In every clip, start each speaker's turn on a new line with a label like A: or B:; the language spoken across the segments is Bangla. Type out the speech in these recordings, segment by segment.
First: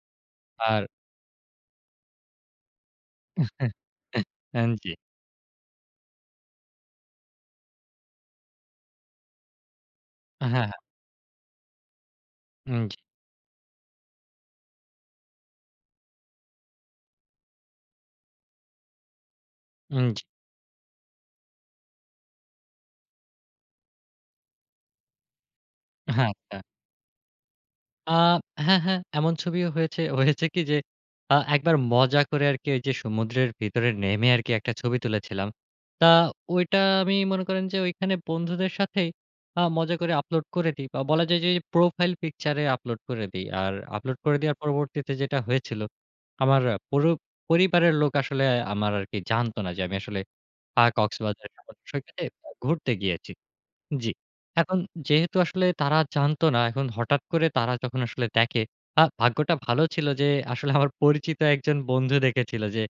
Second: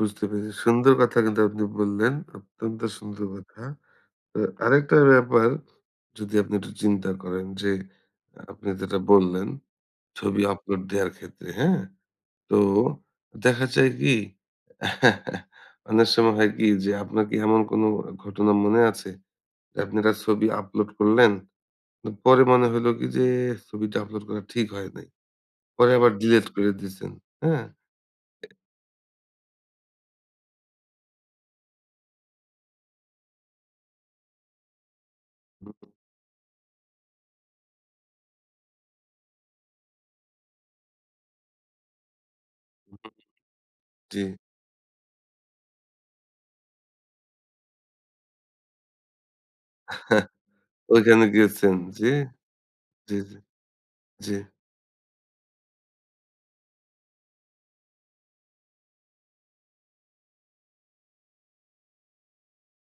A: বুঝতে পেরেছি।
B: আর
A: সুন্দর কথা কিন্তু আপনি বললেন। অত্যন্ত সুন্দর কথা। তো
B: জ্বী।
A: আরেকটা ব্যাপার যদি আপনি একটু চিন্তা করেন যে, আপনি যেটা বললেন, ছবি
B: হ্যাঁ, হ্যাঁ।
A: আপলোড দেওয়ার ক্ষেত্রে। হ্যাঁ? তো
B: এম জ্বী।
A: দেখা যায় কি? অনেক সময় হয় কি যে, আপনার কি এমন কোন ঘটনা মনে আছে? যে,
B: এম
A: আপনারা
B: জ্বী।
A: ছবি আপলোড করলেন। পরে মনে হইলো কি যে, ছবিটা আপলোড করা ঠিক হয় নাই। পরে আবার
B: হ্যাঁ,
A: ডিলিট
B: একটা।
A: করে দিছেন। হ্যাঁ?
B: আ হ্যাঁ, হ্যাঁ। এমন ছবিও হয়েছে, হয়েছে কি যে, আ একবার মজা করে আরকি ঐযে সমুদ্রের ভিতরে নেমে আরকি একটা ছবি তুলেছিলাম।
A: হুম।
B: তা ঐটা আমি মনে করেন যে, ঐখানে বন্ধুদের সাথেই আ মজা করে আপলোড করে দিই। বা বলা যায় ঐ যে, প্রোফাইল পিকচার এ আপলোড
A: হুম।
B: করে দিই। আর আপলোড
A: জ্বী।
B: করে দেওয়ার পরবর্তীতে যেটা হয়েছিল। আমার পুরো পরিবারের লোক আসলে আমার আরকি জানতো না যে, আমি আসলে আ
A: ঐখানে
B: কক্সবাজার
A: গিয়েছেন,
B: সমুদ্র
A: জ্বী।
B: সৈকতে ঘুরতে
A: জ্বী,
B: গিয়েছি।
A: জ্বী।
B: জ্বী।
A: জ্বী।
B: এখন যেহেতু আসলে তারা জানতো না এখন হঠাৎ করে তারা যখন আসলে দেখে আ ভাগ্যটা ভালো ছিল যে, আসলে আমার পরিচিত একজন বন্ধু দেখেছিল যে,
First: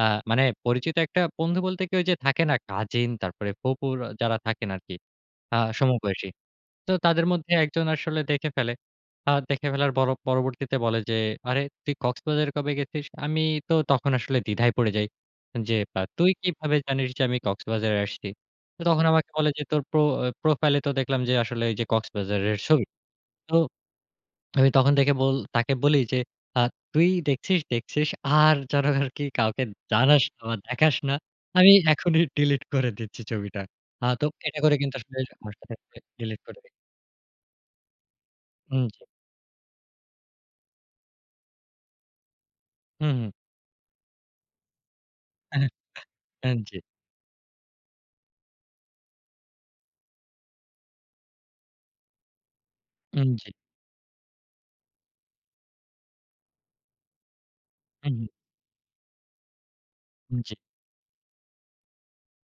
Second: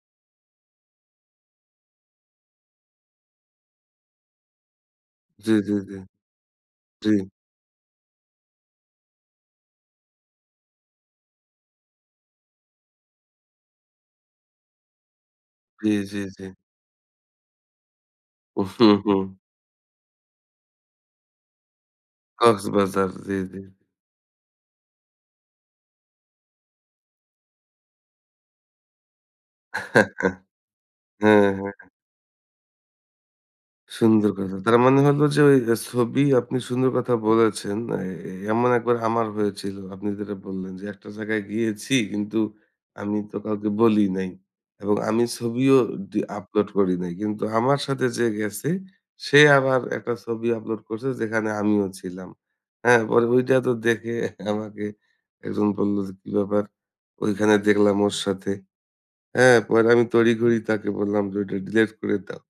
B: আ মানে পরিচিত একটা বন্ধু বলতে, ঐ যে, থাকে না কাজিন তারপরে ফুফুর যারা থাকেন আরকি।
A: জ্বী,
B: আ
A: জ্বী, জ্বী।
B: সমবয়সী। তো
A: জ্বী।
B: তাদের মধ্যে একজন আসলে দেখে ফেলে। আ দেখে ফেলার পর পরবর্তীতে বলে যে, আরে তুই কক্সবাজারে কবে গেছিস? আমি তো তখন আসলে দ্বিধায় পড়ে যাই। যে,
A: জ্বী,
B: পা
A: জ্বী,
B: তুই
A: জ্বী।
B: কিভাবে জানিস যে, আমি কক্সবাজারে আসছি? তো
A: হু,
B: তখন আমাকে
A: হুম।
B: বলে যে, তোর প্রো প্রোফাইল এ তো দেখলাম যে, আসলে ঐ যে, কক্সবাজারের ছবি।
A: কক্সবাজার। জ্বী,
B: তো,
A: জ্বী।
B: আমি তখন থেকে বল তাকে বলি যে, আ তুই দেখছিস, দেখছিস আর যেন আরকি কাউকে জানাস বা দেখাস না।
A: হ্যাঁ,
B: আমি
A: হ্যাঁ।
B: এখনই ডিলিট করে দিচ্ছি ছবিটা। আ তো
A: সুন্দর কথা।
B: এটা করে
A: তার
B: কিন্তু
A: মানে
B: আসলে
A: হল যে, ঐ
B: সাথে, সাথে,
A: ছবি
B: ডিলিট
A: আপনি
B: করে দেই।
A: সুন্দর কথা বলেছেন। এ, এ এমন
B: হুম,
A: একবার
B: জি।
A: আমার হয়েছিল। আপনি যেটা বললেন যে, একটা জায়গায় গিয়েছি, কিন্তু
B: হুম,
A: আমি
B: হুম।
A: তো কাউকে বলি নাই। এবং আমি ছবিও
B: অ্যা
A: দি আপলোড
B: জ্বী।
A: করি নাই। কিন্তু আমার সাথে যে, গেছে, সে আবার একটা ছবি আপলোড করছে যেখানে আমিও ছিলাম। হ্যাঁ? পরে
B: উম জ্বী।
A: ঐটা তো দেখে আমাকে একজন বলল যে, কি ব্যাপার? ঐখানে দেখলাম
B: হু,
A: ওর
B: হুম।
A: সাথে। অ্যা পরে আমি তড়িঘড়ি করি
B: জ্বী।
A: তাকে বললাম যে, ঐটা ডিলিট করে দাও।